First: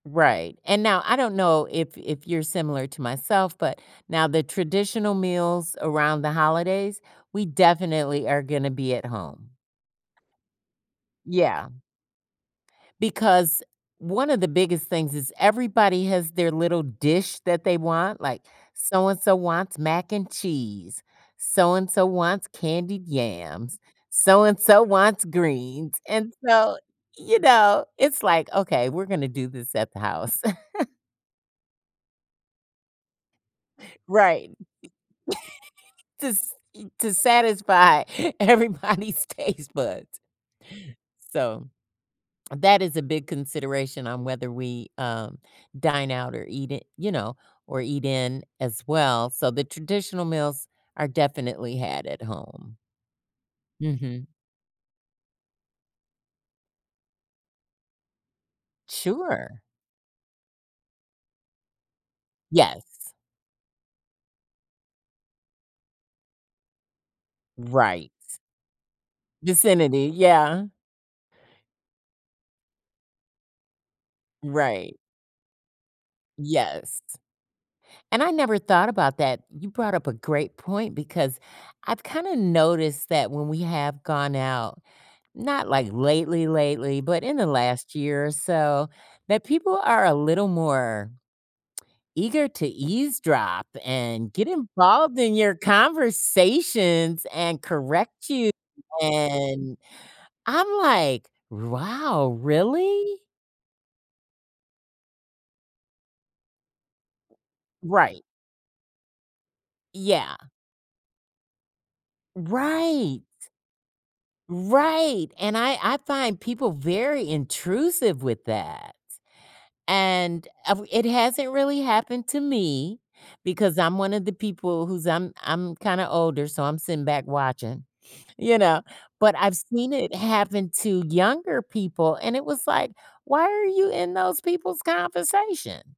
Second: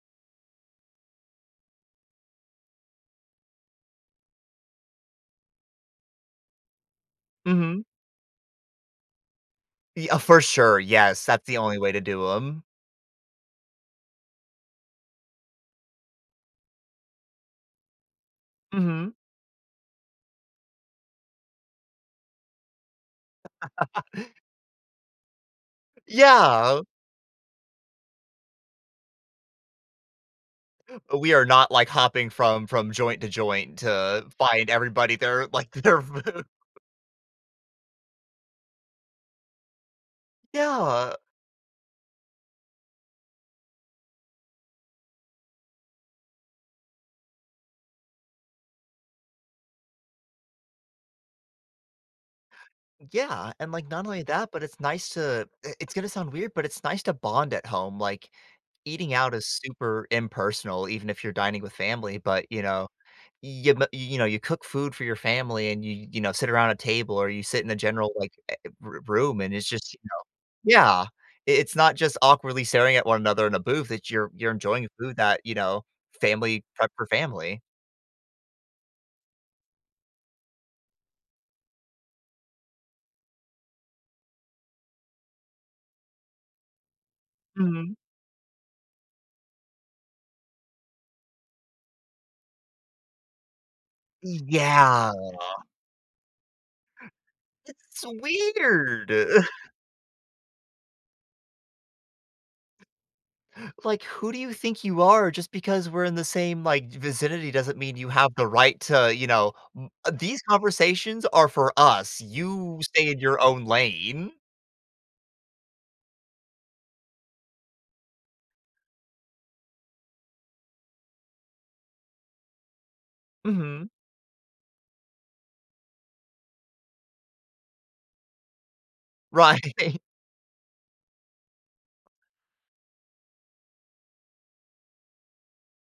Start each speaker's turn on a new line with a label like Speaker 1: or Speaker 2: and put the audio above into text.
Speaker 1: Right, and now, I don't know if if you're similar to myself, but now the traditional meals around the holidays, we
Speaker 2: Mhm.
Speaker 1: definitely are gonna be at home.
Speaker 2: Y uh, for sure, yes, that's the
Speaker 1: Yeah.
Speaker 2: only way to do 'em.
Speaker 1: Because one of the biggest things is everybody has their little dish that they want, like,
Speaker 2: Mhm.
Speaker 1: so-and-so wants mac and cheese, so-and-so wants candied yams, so-and-so wants greens. And so,
Speaker 2: Yeah.
Speaker 1: you know, it's like, "Okay, we're gonna do this at the house."
Speaker 2: We are not like hopping from from joint to joint to
Speaker 1: Right.
Speaker 2: find everybody they're like, they're v
Speaker 1: To s e to satisfy everybody's taste buds.
Speaker 2: Yeah.
Speaker 1: So, that is a big consideration on whether we, um, dine out or eat it you know, or eat in as well, so the traditional meals are definitely had at home.
Speaker 2: Yeah, and, like, not only
Speaker 1: Mhm.
Speaker 2: that, but it's nice to, eh, it's gonna sound weird, but it's nice to bond at home. Like, eating out is
Speaker 1: Sure.
Speaker 2: super impersonal, even if you're dining with family. But, you know,
Speaker 1: Yes.
Speaker 2: you m you know, you cook food for your family and you you know, sit around a table or you sit in a
Speaker 1: Right.
Speaker 2: general, like, eh eh, r room and it's just, you
Speaker 1: Vicinity,
Speaker 2: know
Speaker 1: yeah.
Speaker 2: Yeah, i it's not just awkwardly staring at one another in a booth, it's you're you're enjoying the
Speaker 1: Right.
Speaker 2: food that, you know, family prep
Speaker 1: Yes.
Speaker 2: for family.
Speaker 1: And I never thought about that. You brought up a great point because I've kinda noticed that when we have gone out, not, like, lately, lately, but in the
Speaker 2: Mhm.
Speaker 1: last year or so, that people are a little more eager to eavesdrop and get
Speaker 2: Yeah.
Speaker 1: involved in your conversations and
Speaker 2: It's
Speaker 1: correct you,
Speaker 2: weird.
Speaker 1: and I'm like, "Wow, really?"
Speaker 2: Like, who do you think you are? Just because we're in the same, like, vicinity doesn't mean you
Speaker 1: Right.
Speaker 2: have the right to, you know, m uh,
Speaker 1: Yeah.
Speaker 2: these conversations are for us. You stay in
Speaker 1: Right.
Speaker 2: your own lane.
Speaker 1: Right, and I I find people very intrusive with that. And av it hasn't really happened to me, because
Speaker 2: Mhm.
Speaker 1: I'm one of the people who's I'm I'm kinda older, so I'm sitting back watching, you know, but I've seen
Speaker 2: Right.
Speaker 1: it happen to younger people, and it was like, "Why are you in those people's conversation?"